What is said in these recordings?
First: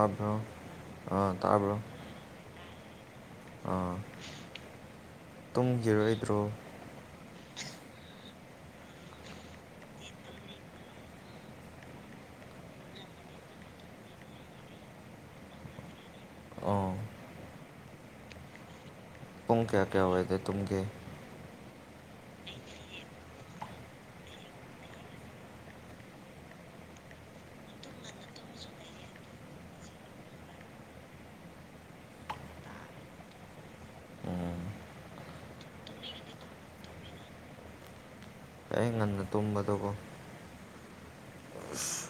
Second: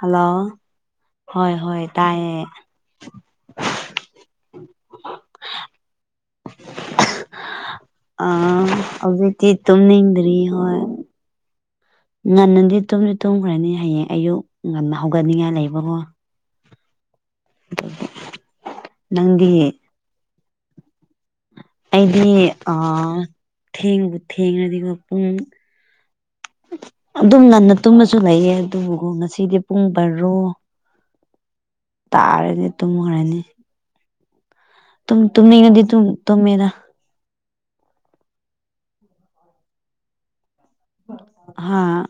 Hello ꯑꯥ ꯍꯣꯏ ꯇꯥꯕ꯭ꯔꯣ ꯍꯣꯏ ꯇꯥꯏꯑꯦ ꯑꯥ ꯇꯨꯝꯈꯤꯔꯣꯏꯗ꯭ꯔꯣ ꯑ ꯍꯧꯖꯤꯛꯇꯤ ꯇꯨꯅꯤꯡꯗꯔꯤ ꯍꯣꯏ ꯉꯟꯅꯗꯤ ꯇꯨꯝꯗꯤ ꯇꯨꯝꯈ꯭ꯔꯅꯤ ꯍꯌꯦꯡ ꯑꯌꯨꯛ ꯉꯟꯅ ꯍꯧꯒꯠꯅꯤꯡꯉꯥꯏ ꯂꯩꯕꯀꯣ ꯑꯣ ꯑꯗꯨꯒꯤ ꯄꯨꯡ ꯀꯌꯥ ꯀꯌꯥ ꯑꯣꯏꯗ ꯇꯨꯝꯒꯦ ꯑꯩꯗꯤ ꯑ ꯊꯦꯡꯕꯨ ꯊꯦꯡꯉ꯭ꯔꯗꯤꯀꯣ ꯄꯨꯡ ꯑꯗꯨꯝ ꯉꯟꯅ ꯇꯨꯝꯃꯁꯨ ꯂꯩꯌꯦ ꯑꯗꯨꯕꯨ ꯉꯁꯤꯗꯤ ꯄꯨꯡ ꯕꯔꯣ ꯇꯥꯔꯅꯤ ꯇꯨꯝꯈꯔꯅꯤ ꯇꯨꯝꯅꯤꯡꯑꯗꯤ ꯑꯗꯨꯝ ꯇꯨꯝꯃꯦꯗ ꯑꯩ ꯉꯟꯅ ꯇꯨꯝꯕꯗꯕꯣ ꯍꯥꯥ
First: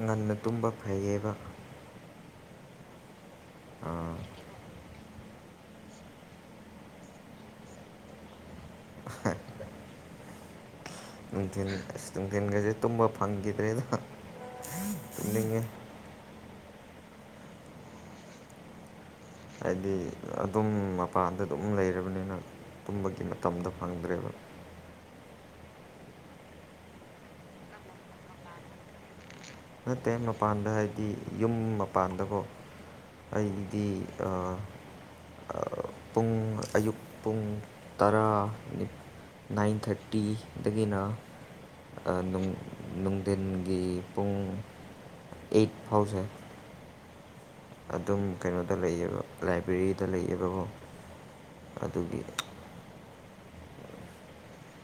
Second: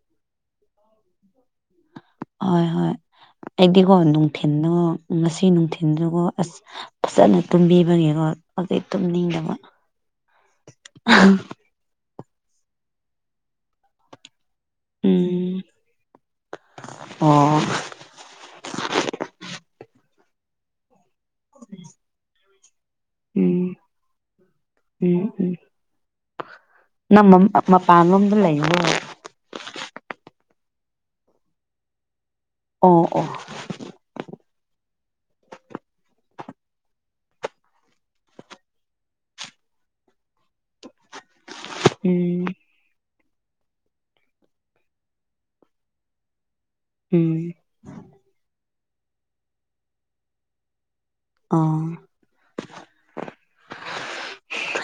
ꯉꯟꯅ ꯇꯨꯝꯕ ꯐꯩꯌꯦꯕ ꯍꯣꯏ ꯍꯣꯏ ꯑꯩꯗꯤꯀꯣ ꯑꯥ ꯅꯨꯡꯊꯤꯟꯗꯀꯣ ꯉꯁꯤ ꯅꯨꯡꯊꯤꯟꯖꯨꯀꯣ ꯑꯁ ꯐꯖꯅ ꯇꯨꯝꯕꯤꯕꯒꯤꯀꯣ ꯍꯧꯖꯤꯛ ꯇꯨꯝꯅꯤꯡꯗꯕ ꯅꯨꯡꯊꯤꯟꯒꯖꯦ ꯇꯨꯝꯕ ꯐꯪꯈꯤꯗ꯭ꯔꯦꯗ ꯎꯝ ꯇꯨꯝꯅꯤꯡꯉꯦ ꯑꯣ... ꯑꯩꯗꯤ ꯑꯗꯨꯝ ꯃꯄꯥꯟꯗ ꯑꯗꯨꯝ ꯂꯩꯔꯕꯅꯤꯅ ꯇꯨꯝꯕꯒꯤ ꯃꯇꯝꯗꯣ ꯐꯪꯗ꯭ꯔꯦꯕ ꯏ ꯏ ꯅꯝ ꯃꯝ ꯃꯄꯥꯟꯂꯣꯝꯗ ꯂꯩꯕ꯭ꯔꯣ ꯅꯠꯇꯦ ꯃꯄꯥꯟꯗ ꯍꯥꯏꯗꯤ ꯌꯨꯝ ꯃꯄꯥꯟꯗꯀꯣ ꯑꯣ ꯑꯣ ꯑꯩꯗꯤ ꯑ.. ꯑ.. ꯄꯨꯡ ꯑꯌꯨꯛ ꯄꯨꯡ ꯇꯔꯥ ꯅꯤ ꯅꯥꯏꯟ ꯊꯥꯔꯇꯤ ꯗꯒꯤꯅ ꯑ.. ꯎꯝ ꯅꯨꯡ ꯅꯨꯡꯗꯤꯟꯒꯤ ꯄꯨꯡ ꯑꯦꯠ ꯐꯥꯎꯁꯦ ꯎꯝ ꯑꯗꯨꯝ ꯀꯩꯅꯣꯗ ꯂꯩꯌꯦꯕ ꯂꯥꯏꯕ꯭ꯔꯦꯔꯤꯗ ꯂꯩꯌꯦꯕꯀꯣ ꯑꯥ ꯑꯗꯨꯒꯤ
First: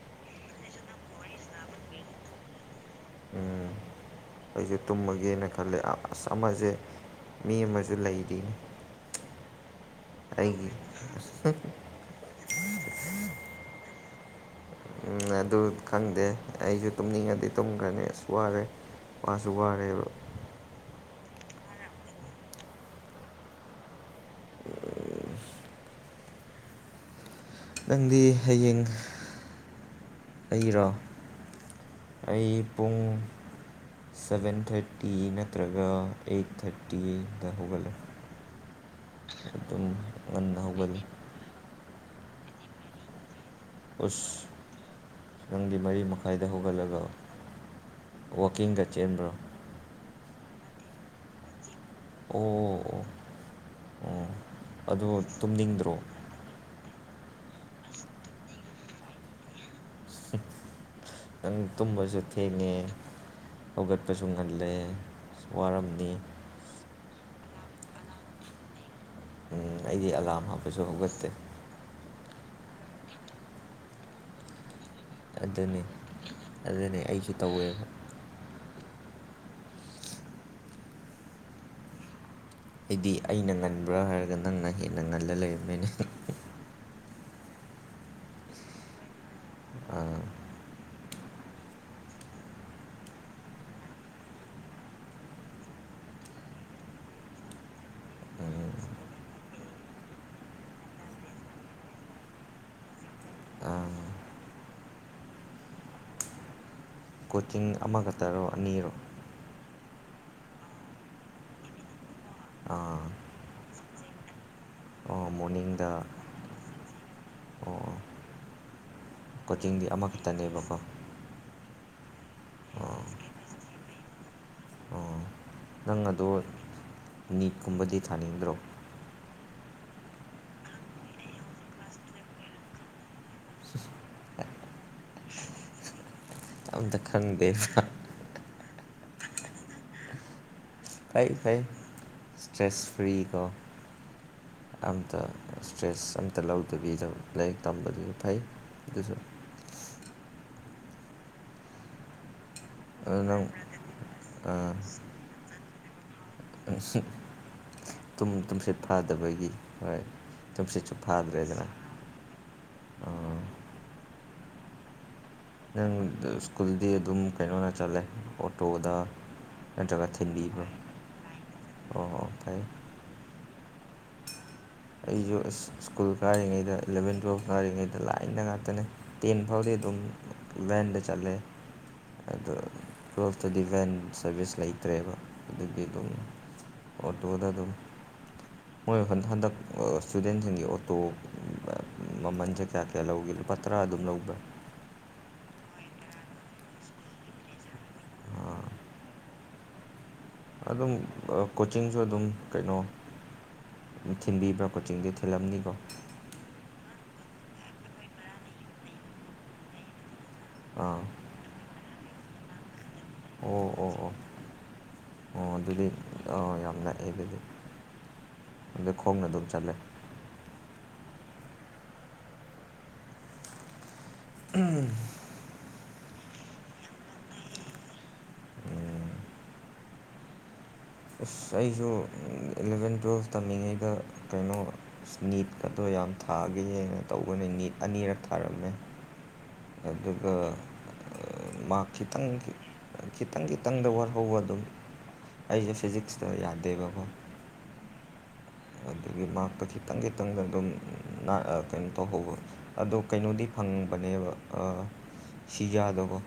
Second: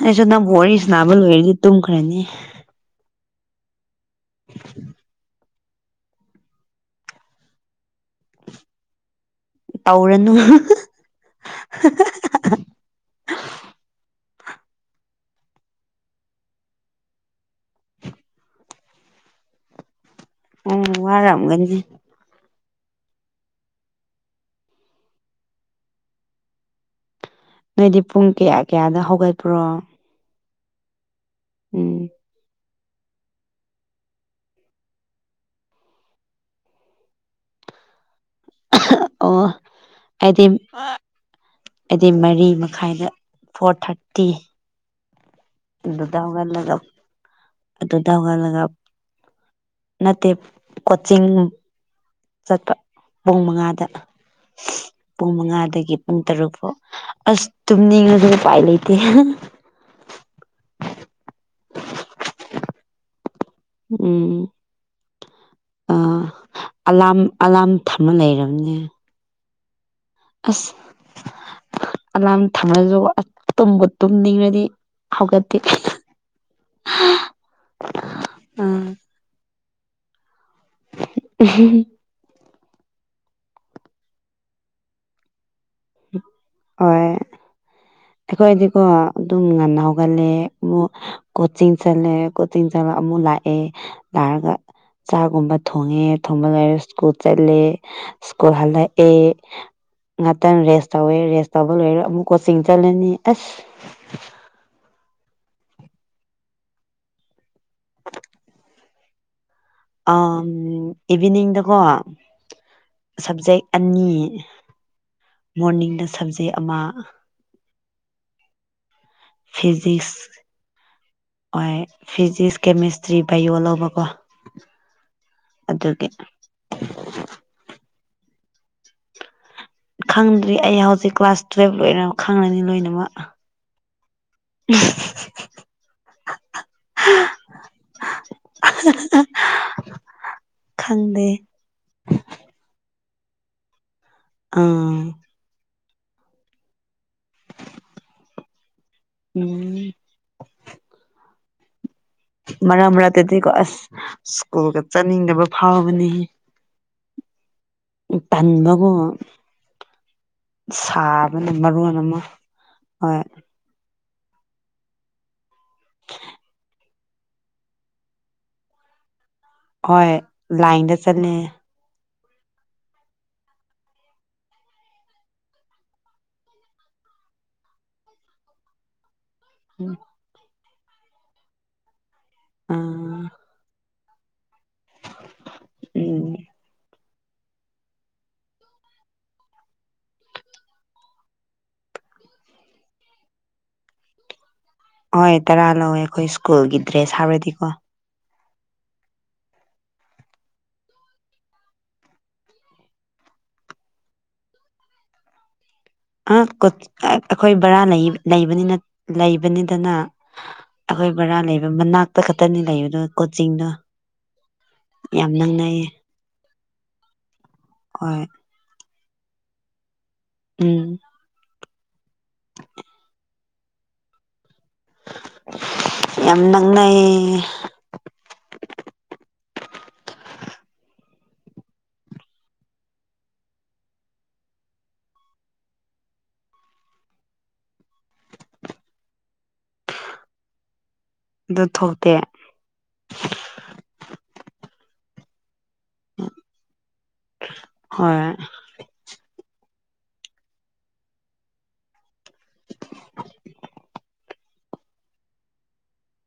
ꯑꯩꯁꯨ ꯅꯪꯕꯨ ꯋꯥꯔꯤ ꯁꯅꯥꯕ ꯂꯣꯏꯔꯗꯤ ꯇꯨꯝꯈ꯭ꯔꯥꯅꯤ ꯎꯝ ꯑꯩꯁꯨ ꯇꯨꯝꯃꯒꯦꯅ ꯈꯜꯂꯦ ꯑꯥ ꯑꯁ ꯑꯃꯖꯦ ꯃꯤ ꯑꯃꯖꯨ ꯂꯩꯔꯤꯅꯤ ꯇꯧꯔꯅꯨ ꯑꯩꯒꯤ [unintelligible] ꯎꯝ ꯑꯗꯨ ꯈꯪꯗꯦ ꯑꯩꯁꯨ ꯇꯨꯝꯅꯤꯡꯉꯗꯤ ꯇꯨꯝꯈ꯭ꯔꯅꯤ ꯑꯁ ꯋꯥꯔꯦ ꯃꯥꯁꯨ ꯋꯥꯔꯦꯕ ꯎꯝ ꯋꯥꯔꯝꯒꯅꯤ ꯅꯣꯏꯗꯤ ꯅꯪꯗꯤ ꯄꯨꯡ ꯀꯌꯥ ꯍꯌꯦꯡ ꯀꯌꯥꯗ ꯍꯧꯒꯠꯄ꯭ꯔꯣ ꯑꯩꯔꯣ ꯎꯝ ꯑꯩ ꯄꯨꯡ ꯁꯕꯦꯟ ꯊꯔꯇꯤ ꯅꯠꯇ꯭ꯔꯒ ꯑꯩꯠ ꯊꯔꯇꯤꯗ ꯍꯧꯒꯠꯂꯦ ꯑꯣ ꯑꯗꯨꯝ ꯑꯩꯗꯤ ꯉꯟꯅ ꯍꯧꯒꯠꯂꯦ ꯑꯩꯗꯤ ꯃꯔꯤ ꯃꯈꯥꯏꯗ ꯐꯣꯔ ꯊꯥꯔꯇꯤ ꯑꯁ ꯅꯪꯗꯤ ꯃꯔꯤ ꯇꯨꯗꯨꯗ ꯃꯈꯥꯏꯗ ꯍꯧꯒꯠꯂꯒꯞ ꯍꯧꯒꯠꯂꯒ ꯑꯗꯨꯗ ꯍꯧꯒꯠꯂꯒꯞ ꯋꯥꯛꯀꯤꯡꯒ ꯆꯦꯟꯕ꯭ꯔꯣ ꯅꯠꯇꯦꯞ ꯀꯣꯆꯤꯡ ꯆꯠꯄ ꯑꯣ ꯑꯣ ꯄꯨꯡ ꯃꯉꯥꯗ ꯑꯣ ꯑꯗꯨ ꯄꯨꯡ ꯃꯉꯥꯗꯒꯤ ꯇꯨꯝꯅꯤꯡꯗ꯭ꯔꯣ ꯄꯨꯡ ꯇꯔꯨꯛꯐꯧ ꯑꯁ ꯇꯨꯝꯅꯤꯡꯉꯗꯤ ꯎꯄꯥꯏ ꯂꯩꯇꯦ ꯅꯪ ꯇꯨꯝꯕꯁꯨ ꯊꯦꯡꯉꯦ ꯍꯧꯒꯠꯄꯁꯨ ꯎꯝ ꯉꯜꯂꯦ ꯋꯥꯔꯝꯅꯤ ꯑꯂꯥꯝ ꯑꯂꯥꯝ ꯊꯝꯃ ꯂꯩꯔꯝꯅꯦ ꯎꯝ ꯑꯩꯗꯤ ꯑꯦ ꯑꯁ ꯑꯂꯥꯝ ꯊꯝꯃꯁꯨ ꯇꯨꯝꯕꯨ ꯇꯨꯝꯅꯤꯡꯉꯗꯤ ꯍꯧꯒꯠꯇꯦ ꯑꯗꯨꯅꯤ ꯑꯗꯨꯅꯤ ꯑꯩꯁꯨ ꯇꯧꯋꯦꯕ [unintelligible] ꯑꯩꯗꯤ ꯑꯩꯅ ꯉꯟꯕ꯭ꯔꯥ ꯍꯥꯏꯔꯒ ꯅꯪꯅ ꯍꯦꯟꯅ ꯉꯜꯂ ꯂꯩꯔꯝꯃꯦꯅꯦ ꯑꯣꯏ ꯑꯩꯈꯣꯏꯗꯤꯀꯣ ꯑꯗꯨꯝ ꯉꯟꯅ ꯑꯥ ꯍꯧꯒꯂꯦ ꯑꯃꯨꯛ ꯀꯣꯆꯤꯡ ꯆꯠꯂꯦ ꯀꯣꯆꯤꯡ ꯆꯠꯂ ꯑꯃꯨꯛ ꯂꯥꯛꯑꯦ ꯂꯥꯛꯑꯒ ꯆꯥꯛꯒꯨꯝꯕ ꯊꯣꯡꯉꯦ ꯊꯣꯡꯕ ꯂꯣꯏꯔꯒ ꯁ꯭ꯀꯨꯜ ꯆꯠꯂꯦ ꯁ꯭ꯀꯨꯜ ꯎꯝ, ꯍꯜꯂꯛꯑꯦ ꯉꯥꯛꯇꯪ ꯔꯦꯁ ꯇꯧꯋꯦ ꯔꯦꯁ ꯇꯧꯕ ꯂꯣꯏꯔꯒ ꯑꯃꯨꯛ ꯀꯣꯆꯤꯡ ꯆꯠꯂꯅꯤ ꯑꯁ ꯑꯥ ꯀꯣꯆꯤꯡ ꯑꯃꯈꯛꯇꯔꯣ ꯑꯅꯤꯔꯣ ꯑꯥ ꯏꯚꯤꯅꯤꯡꯗꯀꯣ ꯑꯥ ꯁꯕꯖꯦꯛ ꯑꯅꯤ ꯑꯣ ꯃꯣꯔꯅꯤꯡꯗ ꯁꯕꯖꯦꯛ ꯑꯃ ꯑꯣ ꯀꯣꯆꯤꯡꯗꯤ ꯐꯤꯖꯤꯛꯁ ꯑꯃꯈꯛꯇꯅꯦꯕꯀꯣ ꯍꯣꯏ ꯐꯤꯖꯤꯛꯁ ꯑꯣ ꯀꯦꯃꯤꯁꯇ꯭ꯔꯤ ꯕꯥꯏꯌꯣ ꯂꯧꯕꯀꯣ ꯑꯣ ꯅꯪ ꯑꯗꯨꯒꯤ ꯑꯗꯣ ꯅꯤꯠꯀꯨꯝꯕꯗꯤ ꯊꯥꯅꯤꯡꯗ꯭ꯔꯣ ꯈꯪꯗ꯭ꯔꯤ ꯑꯩ ꯍꯧꯖꯤꯛ ꯀ꯭ꯂꯥꯁ ꯇꯨꯏꯋꯦꯞ ꯂꯣꯏꯔ ꯈꯪꯉꯅꯤ ꯂꯣꯏꯅꯃꯛ [unintelligible] ꯑꯃꯇ ꯈꯪꯗꯦꯗ [unintelligible] [inaudible] ꯈꯪꯗꯦ ꯐꯩ ꯐꯩ ꯏꯁꯇ꯭ꯔꯦꯁ ꯐ꯭ꯔꯤꯀꯣ ꯑꯥ ꯑꯝꯇ ꯏꯁꯇ꯭ꯔꯦꯁ ꯑꯝꯇ ꯂꯧꯗꯕꯤꯗ ꯂꯥꯏꯔꯤꯛ ꯇꯝꯕꯗꯨꯁꯨ ꯐꯩ ꯑꯗꯨꯁꯨ ꯎꯝ ꯃꯔꯛ ꯑꯗꯨ ꯅꯪ ꯃꯔꯛꯇꯗꯤꯀꯣ ꯑꯁ ꯁ꯭ꯀꯨꯜꯒ ꯆꯠꯅꯤꯡꯗꯕ ꯐꯥꯎꯕꯅꯤꯍꯦ ꯎꯝ ꯇꯨꯝ ꯇꯨꯝꯁꯤꯠ ꯇꯟꯕꯒꯣ ꯐꯗꯕꯒꯤ ꯍꯣꯏ ꯇꯨꯝꯁꯤꯠꯁꯨ ꯁꯥꯕꯅ ꯐꯥꯗ꯭ꯔꯦꯗꯅ ꯃꯔꯣꯟ ꯑꯃ ꯍꯣꯏ ꯑꯥ, ꯅꯪ ꯁ꯭ꯀꯨꯜꯗꯤ ꯑꯗꯨꯝ ꯀꯩꯅꯣꯗ ꯆꯠꯂꯦ ꯑꯣꯇꯣꯗ ꯍꯣꯏ ꯅꯠꯇ꯭ꯔꯒ ꯊꯤꯟꯕꯤꯕ꯭ꯔꯣ ꯂꯥꯏꯟꯗ ꯆꯠꯂꯦ ꯑꯣ ꯑꯣ ꯐꯩꯌꯦ ꯑꯩꯁꯨ ꯑꯁ ꯁ꯭ꯀꯨꯜ ꯀꯥꯔꯤꯉꯩꯗ ꯏꯂꯚꯦꯟ ꯇꯨꯌꯦꯞ ꯀꯥꯔꯤꯉꯩꯗ ꯂꯥꯏꯟꯗ ꯉꯥꯛꯇꯅꯤ ꯇꯦꯟ ꯐꯥꯎꯗꯤ ꯑꯗꯨꯝ ꯂꯥꯏꯟꯗ ꯆꯠꯂꯦ ꯑꯗꯣ ꯑꯥ ꯎꯝ ꯇꯨꯋꯦꯜꯐꯇꯗꯤ ꯚꯦꯟ ꯁꯥꯔꯚꯤꯁ ꯂꯩꯇ꯭ꯔꯦꯕ ꯑꯗꯨꯒꯤ ꯑꯗꯨꯝ ꯑꯣꯇꯣꯗ ꯑꯗꯨꯝ ꯃꯣꯏ ꯍꯟꯗꯛ ꯏꯁꯇꯨꯗꯦꯟꯁꯤꯡꯒꯤ ꯑꯣꯇꯣ ꯃꯃꯟꯁꯦ ꯀꯌꯥ ꯀꯌꯥ ꯂꯧꯒꯦ ꯂꯨꯄꯥ ꯇꯔꯥ ꯑꯗꯨꯝ ꯂꯧꯕ꯭ꯔꯥ ꯍꯣꯏ ꯇꯔꯥ ꯂꯧꯋꯦ ꯑꯩꯈꯣꯏ ꯁ꯭ꯀꯨꯜꯒꯤ ꯗ꯭ꯔꯦꯁ ꯍꯥꯞꯄꯗꯤꯀꯣ ꯑꯥ ꯑꯗꯨꯝ ꯀꯣꯆꯤꯡꯁꯨ ꯑꯗꯨꯝ ꯀꯩꯅꯣ ꯊꯤꯟꯕꯤꯕ꯭ꯔꯥ ꯀꯣꯆꯤꯡꯗꯤ ꯊꯤꯜꯂꯝꯅꯤꯀꯣ ꯑꯥ ꯑꯩꯈꯣꯏ ꯕꯔꯥ ꯂꯩꯕ ꯂꯩꯕꯅꯤꯗꯅ ꯑꯥ ꯑꯩꯈꯣꯏ ꯕꯔꯥ ꯂꯩꯕ ꯃꯅꯥꯛꯇ ꯈꯛꯇꯅꯤ ꯂꯩꯕꯗꯣ ꯑꯣ ꯀꯣꯆꯤꯡꯗꯣ ꯑꯣ ꯌꯥꯝ ꯅꯛꯅꯩꯌꯦ ꯑꯥ ꯌꯥꯝ ꯅꯛꯑꯦ ꯑꯗꯨꯗꯤ ꯍꯣꯏ ꯅꯈꯣꯡꯅ ꯑꯗꯨꯝ ꯆꯠꯂꯦ ꯎꯝ ꯎꯝ ꯌꯥꯝ ꯅꯛꯅꯩꯌꯦ ꯎꯝ ꯑꯁ ꯑꯩꯁꯨ ꯏꯂꯚꯦꯟ ꯇꯨꯋꯦꯜꯐ ꯇꯝꯃꯤꯉꯩꯗ ꯀꯩꯅꯣ ꯅꯤꯠꯀꯗꯣ ꯌꯥꯝ ꯊꯥꯒꯌꯦꯅ ꯇꯧꯕꯅꯤ ꯅꯤꯠ ꯑꯅꯤꯔꯛ ꯊꯥꯔꯝꯃꯦ ꯑꯗꯨꯒ ꯑꯗꯨ ꯃꯥꯔꯛ ꯊꯣꯛꯇꯦ ꯈꯤꯇꯪ ꯈꯤꯇꯪ ꯈꯤꯇꯪꯗ ꯋꯥꯠꯍꯧꯕ ꯑꯗꯨꯝ ꯑꯩꯖꯦ ꯐꯤꯖꯤꯛꯁꯇ ꯌꯥꯗꯦꯕꯀꯣ ꯍ ꯑꯗꯨꯒꯤ ꯃꯥꯔꯛꯇꯣ ꯈꯤꯇꯪ ꯈꯤꯇꯪꯗ ꯑꯗꯨꯝ ꯀꯩꯅꯣ ꯇꯧꯍꯧꯕ ꯑꯗꯣ ꯀꯩꯅꯣꯗꯤ ꯐꯪꯕꯅꯦꯕ ꯁꯤꯖꯗꯕꯣ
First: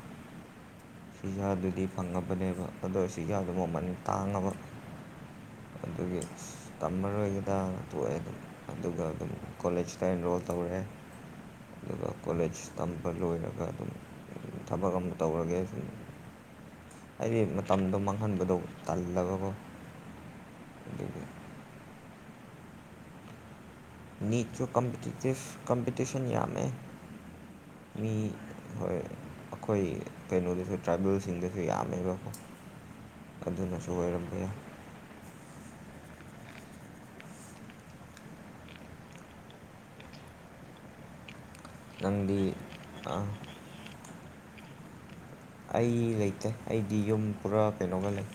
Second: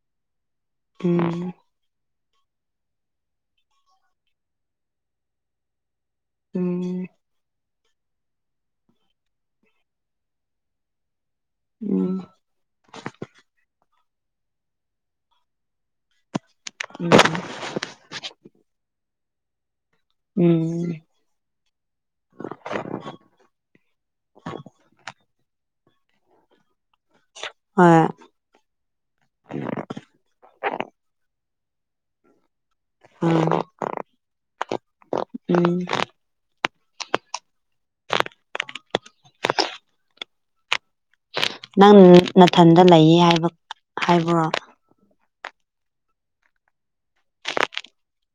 ꯎꯝ ꯄꯤꯖꯥꯗꯨꯗꯤ ꯐꯪꯉꯕꯅꯦꯕ ꯑꯗꯣ ꯁꯤꯖꯥꯗ ꯃꯃꯟ ꯇꯥꯡꯉꯕ [unintelligible] ꯑꯗꯨꯒꯤ ꯎꯝ ꯇꯝꯃꯔꯣꯏꯒꯗ ꯇꯣꯛꯑꯦ ꯑꯗꯨꯝ ꯑꯗꯨꯒ ꯑꯗꯨꯝ ꯀꯣꯂꯦꯖꯇ ꯑꯦꯟꯔꯣꯜ ꯇꯧꯔꯦ ꯑꯗꯨꯒ ꯎꯝ ꯀꯣꯂꯦꯖ ꯇꯝꯕ ꯂꯣꯏꯔꯒ ꯑꯗꯨꯝ ꯊꯕꯛ ꯑꯃ ꯇꯧꯔꯒꯦ ꯎꯝ ꯑꯩꯒꯤ ꯃꯇꯝꯗꯣ ꯃꯥꯡꯍꯟꯕꯗꯣ ꯇꯜꯂꯕ ꯀꯣ ꯎꯝ ꯅꯤꯠꯁꯨ ꯀꯝꯄꯤꯇꯤꯁꯟ ꯌꯥꯃꯦ ꯍꯣꯏ ꯃꯤ ꯍꯣꯏ ꯑꯩꯈꯣꯏ ꯀꯩꯅꯣꯗꯁꯨ ꯇ꯭ꯔꯥꯏꯕꯦꯜꯁꯤꯡꯗꯁꯨ ꯌꯥꯝꯃꯦꯕꯀꯣ ꯎꯝ ꯑꯗꯨꯅꯁꯨ ꯑꯣꯏꯔꯝꯕ ꯌꯥꯏ ꯎꯝ ꯅꯪ ꯅꯪꯗꯤ ꯅꯥꯊꯟꯗ ꯂꯩꯌꯦ ꯍꯥꯏꯕ ꯍꯥꯏꯕ꯭ꯔꯣ ꯑꯩ ꯂꯩꯇꯦ ꯑꯩꯗꯤ ꯌꯨꯝ ꯄꯨꯔꯥ ꯀꯩꯅꯣꯒ ꯂꯩ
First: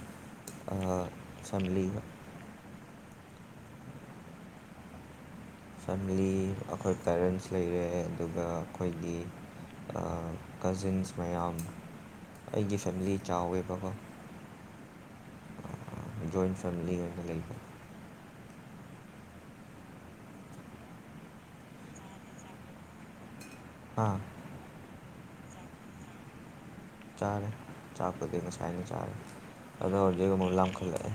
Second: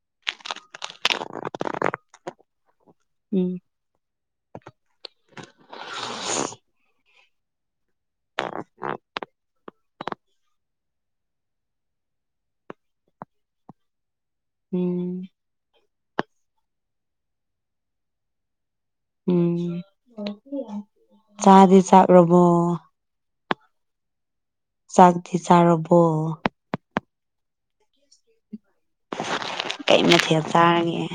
ꯐꯦꯃꯤꯂꯤꯒ ꯎꯝ ꯐꯦꯃꯤꯂꯤ ꯑꯩꯈꯣꯏ ꯄꯦꯔꯦꯟꯁ ꯂꯩꯔꯦ ꯑꯗꯨꯒ ꯑꯩꯈꯣꯏꯒꯤ ꯑ ꯀꯖꯤꯟꯁ ꯃꯌꯥꯝ ꯑꯩꯒꯤ ꯐꯦꯃꯤꯂꯤ ꯆꯥꯎꯋꯦꯕꯀꯣ ꯎꯝ ꯖꯣꯏꯟꯠ ꯐꯦꯃꯤꯂꯤ ꯑꯣꯏꯅ ꯂꯩꯕ ꯎꯝ ꯆꯥꯗꯤ ꯆꯥꯛꯔꯕꯣ ꯑꯥ ꯆꯥꯛꯇꯤ ꯆꯥꯔꯕꯣ ꯆꯥꯔꯦ ꯆꯥꯛꯄꯨꯗꯤ ꯉꯁꯥꯏꯅ ꯆꯥꯔꯦ ꯑꯗꯣ ꯀꯩ ꯍꯧꯖꯤꯛ ꯃꯊꯦꯜ ꯑꯃꯨꯛ ꯆꯥꯔꯒꯦ ꯂꯥꯝꯈꯠꯂꯛꯑꯦ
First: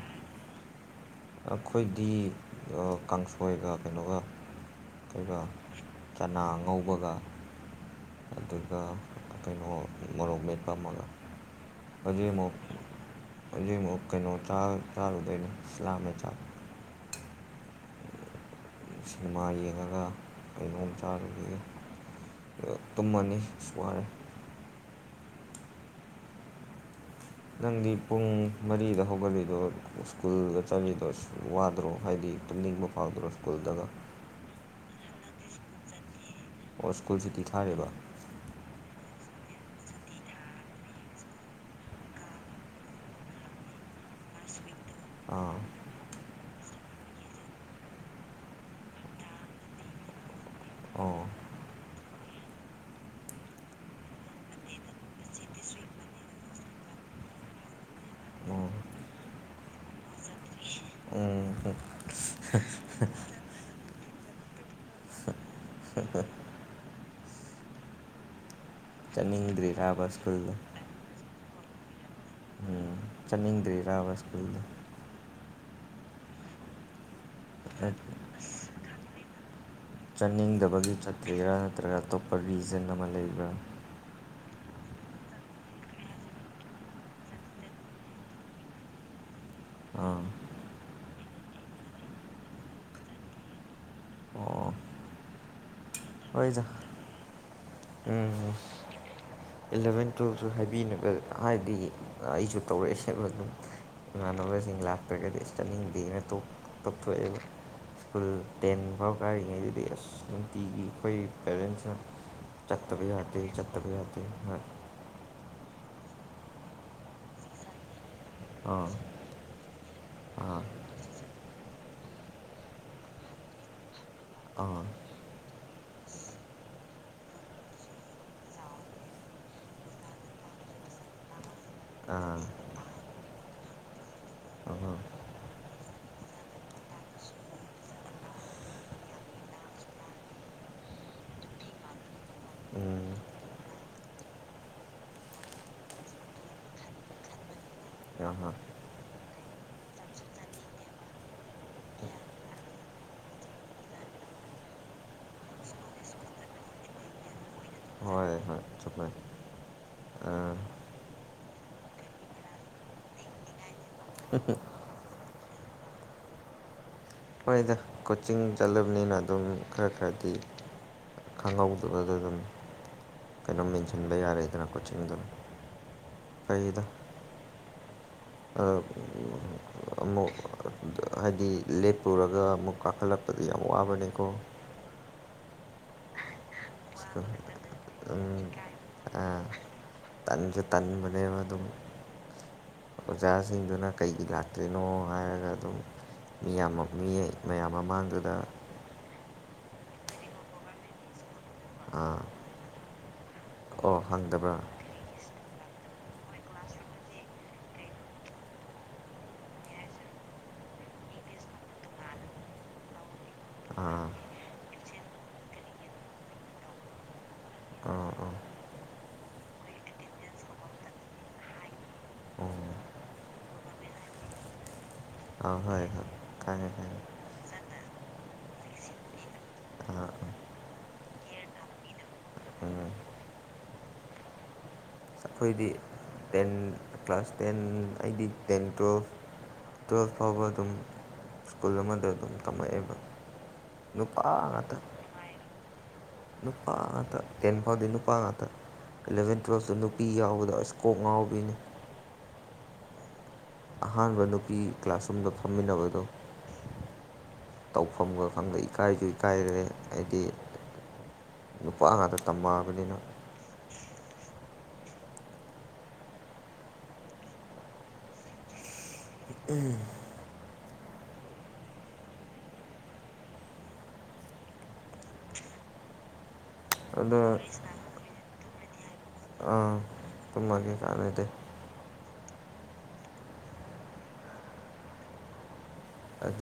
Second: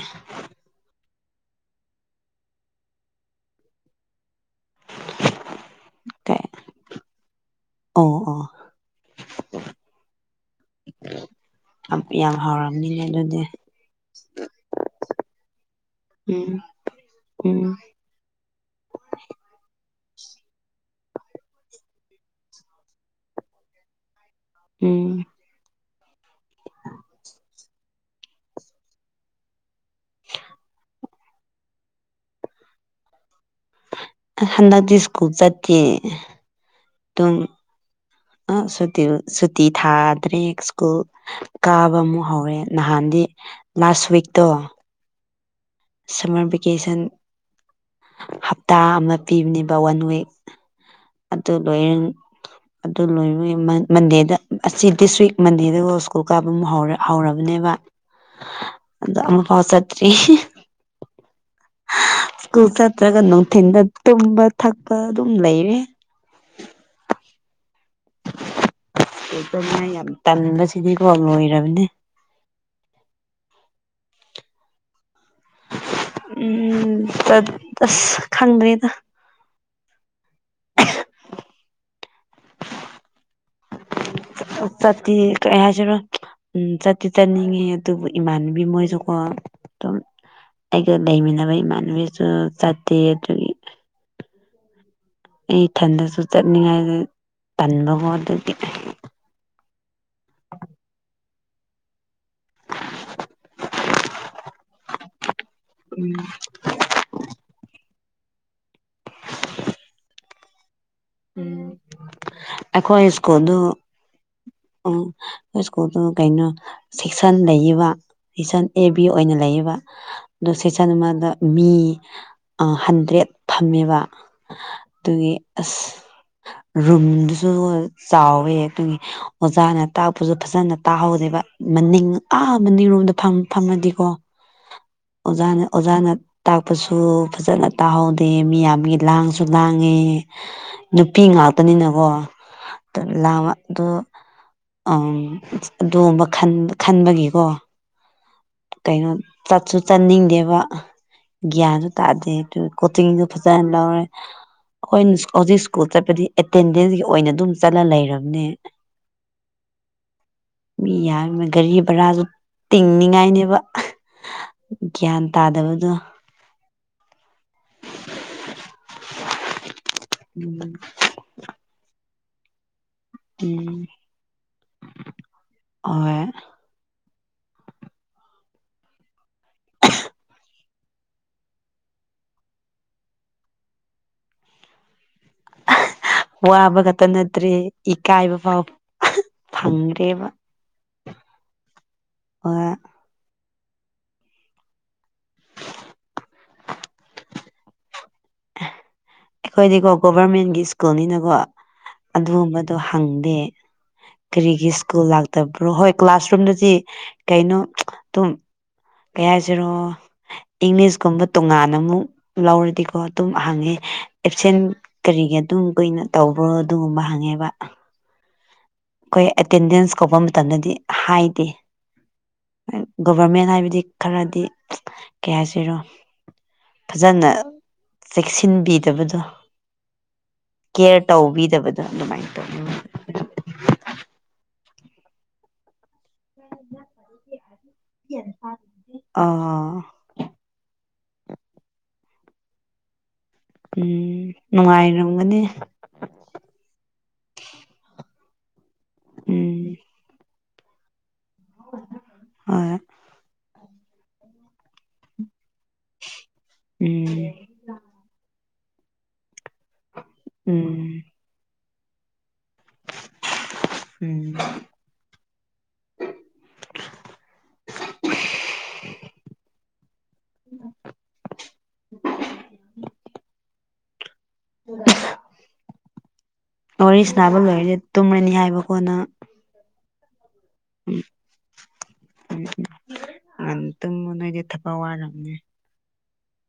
ꯑꯩꯈꯣꯏꯗꯤ ꯀꯥꯡꯁꯣꯏꯒ ꯀꯩꯅꯣꯒ ꯑꯗꯨꯒ ꯆꯅꯥ ꯀꯩ ꯉꯧꯕꯒ ꯑꯣ ꯑꯣ ꯑꯗꯨꯒ ꯀꯩꯅꯣ ꯃꯣꯔꯣꯛ ꯃꯦꯠꯄ ꯑꯃꯒ ꯌꯥꯝ ꯍꯧꯖꯤꯛꯃꯨꯛ ꯍꯥꯎꯔꯝꯅꯤꯅꯦ ꯑꯗꯨꯗꯤ ꯍꯧꯖꯤꯛꯃꯨꯛ ꯀꯩꯅꯣ ꯆꯥꯛ ꯆꯥꯔꯨꯗꯨꯏꯅꯦ ꯏꯁꯂꯥꯝ ꯎꯝ ꯎꯝ ꯁꯤꯅꯦꯃꯥ ꯌꯦꯡꯉꯒ ꯀꯩꯅꯣꯝ ꯆꯥꯔꯨꯗꯨꯏꯅꯦ ꯑ ꯇꯨꯝꯃꯅꯤ ꯋꯥꯔꯦ ꯎꯝ ꯎ [unintelligible] ꯅꯪꯗꯤ ꯄꯨꯡ ꯃꯔꯤꯗ ꯍꯧꯒꯠꯂꯤꯗꯣ ꯁ꯭ꯀꯨꯜꯒ ꯆꯠꯂꯤꯗꯣ ꯋꯥꯗ꯭ꯔꯣ ꯍꯥꯏꯗꯤ ꯇꯨꯝꯅꯤꯡꯕ ꯐꯥꯎꯗ꯭ꯔꯣ ꯁꯀꯨꯜꯗꯒ ꯑ ꯍꯟꯗꯛꯇꯤ ꯁ꯭ꯀꯨꯜ ꯆꯠꯇꯦ ꯑꯣ ꯁ꯭ꯀꯨꯜ ꯁꯨꯇꯤ ꯊꯥꯔꯤꯕ ꯑ ꯁꯨꯇꯤ ꯁꯨꯇꯤ ꯊꯥꯗ꯭ꯔꯤ ꯁ꯭ꯀꯨꯜ ꯀꯥꯕ ꯑꯃꯨꯛ ꯍꯧꯔꯦ ꯅꯍꯥꯟꯗꯤ ꯂꯥꯁ ꯋꯤꯛꯇꯣ ꯑꯥ ꯁꯝꯃꯔ ꯚꯦꯀꯦꯁꯟ ꯍꯞꯇꯥ ꯑꯃ ꯄꯤꯕꯅꯦꯕ ꯋꯥꯟ ꯋꯤꯛ ꯑꯣ ꯑꯗꯨ ꯂꯣꯏꯔ ꯑꯗꯨ ꯂꯣꯏꯕꯒꯤ ꯃꯟꯗꯦꯗ ꯑꯁꯤ ꯗꯤꯁ ꯋꯤꯛ ꯃꯟꯗꯦꯗꯀꯣ ꯁꯀꯨꯜ ꯀꯥꯕ ꯑꯃ ꯍꯧꯔ ꯍꯧꯔꯕꯅꯦꯕ ꯑꯣ ꯑꯗꯣ ꯑꯃꯐꯥꯎ ꯆꯠꯇ꯭ꯔꯤ ꯎꯝ ꯎꯝ ꯁ꯭ꯀꯨꯜ ꯆꯠꯇ꯭ꯔꯒ ꯅꯨꯡꯊꯤꯟꯗ ꯇꯨꯝꯕ ꯊꯛꯄ ꯑꯗꯨꯝ ꯂꯩꯔꯦ꯫ [unintelligible] [unintelligible] ꯆꯠꯅꯤꯡꯗ꯭ꯔꯤꯔꯕ ꯌꯥꯝ ꯁ꯭ꯀꯨꯜꯗ ꯇꯟꯕꯁꯤꯗꯤꯀꯣ ꯂꯣꯏꯔꯕꯅꯦ ꯎꯝ ꯆꯠꯅꯤꯡꯗ꯭ꯔꯤꯔꯕ ꯁ꯭ꯀꯨꯜꯗꯣ꯫ ꯎꯝ ꯆꯠ ꯑꯁ ꯈꯪꯗ꯭ꯔꯤꯗ ꯆꯠꯅꯤꯡꯗꯕꯒꯤ ꯆꯠꯇ꯭ꯔꯤꯔꯥ ꯅꯠꯇ꯭ꯔꯒ ꯑꯇꯣꯞꯄ ꯔꯤꯖꯟ ꯑꯃ ꯂꯩꯕ꯭ꯔꯥ ꯆꯠꯇꯤ ꯀꯩ ꯍꯥꯏꯁꯤꯔ ꯎꯝ ꯆꯠꯇꯤ ꯆꯠꯅꯤꯡꯉꯦ ꯑꯗꯨꯕꯨ ꯏꯃꯥꯟꯅꯕꯤ ꯃꯣꯏꯖꯨꯀꯣ ꯑꯪ ꯑꯩꯒ ꯂꯩꯃꯤꯟꯅꯕ ꯏꯃꯥꯟꯅꯕꯤꯖꯨ ꯆꯠꯇꯦ ꯑꯗꯨꯒꯤ ꯑꯣ ꯑꯩ ꯏꯊꯟꯗꯖꯨ ꯍꯣꯏꯗ ꯆꯠꯅꯤꯡꯉꯥꯏꯗ ꯇꯟꯕꯀꯣ ꯑꯗꯨꯒꯤ ꯎꯝ ꯑꯦꯂꯚꯦꯟ ꯇꯨꯌꯦꯜꯞꯁꯨ ꯍꯥꯏꯕꯤꯅꯕ ꯍꯥꯏꯗꯤ ꯑꯩꯁꯨ ꯇꯧꯔꯛꯑꯦꯁꯦꯕ ꯑꯗꯨꯝ ꯏꯃꯥꯟꯅꯕꯖꯤꯡ ꯂꯥꯛꯇ꯭ꯔꯒꯗꯤ ꯆꯠꯅꯤꯡꯗꯦꯅ ꯇꯣꯛ ꯇꯣꯛꯊꯣꯛꯑꯦꯕ ꯐꯨꯜ ꯇꯦꯟ ꯕꯥꯎ ꯀꯥꯔꯤꯉꯩꯗꯨꯗꯤ ꯑꯁ ꯅꯨꯡꯇꯤꯒꯤ ꯈꯣꯏ ꯄꯦꯔꯦꯟꯁꯤꯡꯅ ꯆꯠꯇꯕ ꯑꯩꯈꯣꯏ ꯌꯥꯗꯦ ꯁ꯭ꯀꯨꯜꯗꯨ ꯆꯠꯇꯕ ꯌꯥꯗꯦ ꯍ ꯎꯝ ꯅꯣꯏ ꯁ꯭ꯀꯨꯜꯗꯣ ꯀꯩꯅꯣ ꯁꯦꯛꯁꯟ ꯂꯩꯌꯦꯕ ꯁꯤꯁꯟ ꯑꯦ ꯑꯥ ꯕꯤ ꯑꯣꯏꯅ ꯂꯩꯑꯦꯕ ꯑꯗꯨ ꯑꯥ ꯁꯦꯁ ꯇꯟꯃꯗ ꯃꯤ ꯑ ꯍꯟꯗ꯭ꯔꯦꯠ ꯐꯝꯃꯦꯕ ꯑꯥ ꯑꯗꯨꯒꯤ ꯑꯁ ꯔꯨꯝꯗꯨꯁꯨ ꯆꯥꯎꯋꯦ ꯑꯗꯨꯒꯤ ꯑꯣꯖꯥꯅ ꯇꯥꯛꯄꯁꯨ ꯐꯖꯅ ꯇꯥꯍꯧꯗꯦꯕ ꯃꯅꯤꯡ ꯑꯥ ꯃꯅꯤꯡꯔꯣꯝꯗ ꯐꯝ ꯐꯝꯃꯗꯤꯀꯣ ꯑꯍꯥ ꯑꯣꯖꯥꯅ ꯑꯣꯖꯥꯅ ꯇꯥꯛꯄꯁꯨ ꯐꯖꯅ ꯇꯥꯍꯧꯗꯦ ꯃꯤꯌꯥꯝꯃꯤ ꯂꯥꯡꯁꯨ ꯂꯥꯡꯉꯦ ꯅꯨꯄꯤ ꯉꯥꯛꯇꯅꯤꯅꯀꯣ ꯎꯝ ꯇꯜꯂꯕ ꯗꯣ ꯑꯝ ꯑꯗꯨꯒꯨꯝꯕ ꯈꯟ ꯈꯟꯕꯒꯤꯀꯣ [unintelligible] ꯀꯩꯅꯣ ꯆꯠꯁꯨ ꯆꯠꯅꯤꯡꯗꯦꯕ ꯒ꯭ꯌꯥꯟꯁꯨ ꯇꯥꯗꯦ ꯑꯗꯨ ꯀꯣꯆꯤꯡꯖꯨ ꯐꯖꯅ ꯂꯧꯔꯦ ꯑꯩꯈꯣꯏꯅ ꯍꯧꯖꯤꯛ ꯁ꯭ꯀꯨꯜ ꯆꯠꯄꯗꯤ ꯑꯦꯇꯦꯟꯗꯦꯟꯁꯀꯤ ꯑꯣꯏꯅ ꯑꯗꯨꯝ ꯆꯠꯂ ꯍꯣꯏ ꯂꯩꯔꯝꯅꯦ ꯍꯣꯏ ꯆꯨꯝꯃꯦ ꯑꯥ ꯃꯤ ꯌꯥꯝꯃ ꯒꯥꯔꯤ ꯚꯔꯥꯁꯨ ꯇꯤꯡꯅꯤꯡꯉꯥꯏꯅꯦꯕ [unintelligible] ꯒ꯭ꯌꯥꯟ ꯇꯥꯗꯕꯗꯨ ꯍꯣꯏꯗ ꯀꯣꯆꯤꯡ ꯆꯠꯂꯕꯅꯤꯅ ꯑꯗꯨꯝ ꯈꯔ ꯈꯔꯗꯤ ꯎꯝ ꯈꯪꯍꯧꯗꯕꯗ ꯗꯨꯝ ꯀꯩꯅꯣꯝ ꯎꯝ ꯃꯦꯟꯁꯤꯡꯟꯕꯌꯥꯔꯦꯗꯅ ꯀꯣꯆꯤꯡꯗꯣ ꯍꯣꯏ ꯐꯩꯗ ꯑ ꯎꯝ ꯑꯃꯨꯛ ꯑ ꯍꯥꯏꯗꯤ ꯂꯦꯞꯄꯨꯔꯒ ꯑꯃꯨꯛ ꯀꯥꯈꯠꯂꯛꯄꯗ ꯌꯥꯝ ꯋꯥꯕꯅꯦꯀꯣ ꯋꯥꯕ ꯈꯠꯇ ꯅꯠꯇ꯭ꯔꯦ ꯏꯀꯥꯏꯕ ꯐꯥꯎ ꯑ ꯐꯪꯗ꯭ꯔꯦꯕ ꯇꯟꯖꯨ ꯇꯟꯕꯅꯦꯕ ꯑꯗꯨꯝ ꯍꯣꯏ ꯑꯣꯖꯥꯖꯤꯡꯗꯨꯅ ꯀꯩꯒꯤ ꯂꯥꯛꯇ꯭ꯔꯤꯅꯣ ꯍꯥꯏꯔꯒ ꯑꯗꯨꯝ ꯃꯤꯌꯥꯝꯃꯞ ꯃꯤ ꯃꯌꯥꯝ ꯃꯃꯥꯡꯗꯨꯗ ꯑꯩꯈꯣꯏꯗꯤꯀꯣ ꯒꯣꯚꯔꯃꯦꯟꯒꯤ ꯁ꯭ꯀꯨꯜꯅꯤꯅꯀꯣ ꯑꯗꯨꯒꯨꯝꯕꯗꯣ ꯍꯪꯗꯦ ꯑꯣ ꯍꯪꯗꯕ꯭ꯔꯥ ꯀꯔꯤꯒꯤ ꯁ꯭ꯀꯨꯜ ꯂꯥꯛꯇꯕ꯭ꯔꯣ ꯍꯣꯏ ꯀ꯭ꯂꯥꯁꯔꯨꯝꯗꯗꯤ ꯀꯩꯅꯣ ꯑꯗꯨꯝ ꯀꯩ ꯍꯥꯏꯁꯤꯔꯣ ꯏꯪꯂꯤꯁꯀꯨꯝꯕ ꯇꯣꯉꯥꯟꯅ ꯑꯃꯨꯛ ꯂꯧꯔꯗꯤꯀꯣ ꯑꯗꯨꯝ ꯍꯪꯉꯦ ꯑꯥ ꯑꯦꯞꯁꯦꯟ ꯀꯔꯤꯒꯤ ꯑꯗꯨꯝ ꯀꯨꯏꯅ ꯇꯧꯕ꯭ꯔꯣ ꯑꯗꯨꯒꯨꯝꯕ ꯍꯪꯉꯦꯕ꯫ ꯑꯥ ꯑꯥ ꯑꯩꯈꯣꯏ ꯑꯦꯇꯦꯟꯗꯦꯟꯁ ꯀꯧꯕ ꯃꯇꯝꯗꯗꯤ ꯍꯥꯏꯗꯦ ꯑꯣ ꯒꯣꯕꯔꯃꯦꯟ ꯍꯥꯏꯕꯗꯤ꯫ ꯈꯔꯗꯤ ꯀꯩ ꯑꯥ ꯍꯥꯏꯁꯤꯔꯣ ꯍꯣꯏ ꯍꯣꯏ ꯈꯪꯉꯦ ꯈꯪꯉꯦ ꯐꯖꯅ꯫ ꯆꯦꯛꯁꯤꯟꯕꯤꯗꯕꯗꯣ ꯑꯥ ꯑꯥ ꯀꯦꯌꯔ ꯇꯧꯕꯤꯗꯕꯗꯣ ꯑꯗꯨꯃꯥꯏꯅ ꯇꯧꯋꯦ ꯎꯝ ꯎ [inaudible] ꯑꯩꯈꯣꯏꯗꯤ ꯇꯦꯟ ꯀ꯭ꯂꯥꯁ ꯇꯦꯟ ꯑꯩꯗꯤ ꯇꯦꯟ ꯑꯥ ꯇꯨꯋꯦꯜꯐ ꯇꯨꯋꯦꯜꯐ ꯐꯧꯕ ꯑꯗꯨꯝ ꯁ꯭ꯀꯨꯜ ꯑꯃꯗ ꯑꯗꯨꯝ ꯇꯝꯃꯛꯑꯦꯕ ꯎꯝ ꯅꯨꯄꯥ ꯉꯥꯛꯇ ꯅꯨꯡꯉꯥꯏꯔꯝꯒꯅꯤ ꯅꯨꯄꯥ ꯉꯥꯛꯇ ꯇꯦꯟ ꯐꯥꯎꯗꯤ ꯅꯨꯄꯥ ꯉꯥꯛꯇ ꯏꯂꯚꯦꯟ ꯇ꯭ꯋꯦꯜ ꯎꯝ ꯅꯨ ꯅꯨꯄꯤ ꯌꯥꯎꯕꯗ ꯑꯁ ꯀꯣꯛ ꯉꯥꯎꯕꯤꯅꯦ ꯍꯣꯢ ꯑꯍꯥꯟꯕ ꯅꯨꯄꯤ ꯀ꯭ꯂꯥꯁꯔꯨꯝꯗ ꯐꯝꯃꯤꯟꯅꯕ ꯎꯝ ꯇꯧꯐꯝꯒ ꯈꯪꯗꯦ ꯏꯀꯥꯏꯁꯨ ꯏꯀꯥꯏꯔꯦ ꯍꯥꯏꯗꯤ ꯎꯝ ꯅꯨꯄꯥ ꯉꯥꯛꯇ ꯇꯝꯃꯛꯑꯕꯅꯤꯅ ꯎꯝ ꯎꯝ [unintelligible] [inaudible] ꯋꯥꯔꯤ ꯑꯗꯨꯅ ꯁꯅꯥꯕ ꯂꯣꯏꯔꯗꯤ ꯇꯨꯝꯔꯅꯤ ꯍꯥꯏꯕꯒꯣ ꯅꯪ ꯑ ꯇꯨꯝꯒꯤ ꯀꯥꯟꯅꯗꯦ ꯉꯥꯟꯅ ꯇꯨꯝꯃꯣ ꯅꯣꯏꯗꯤ ꯊꯕꯛ ꯋꯥꯔꯝꯅꯤ ꯑꯗꯨ [unintelligible]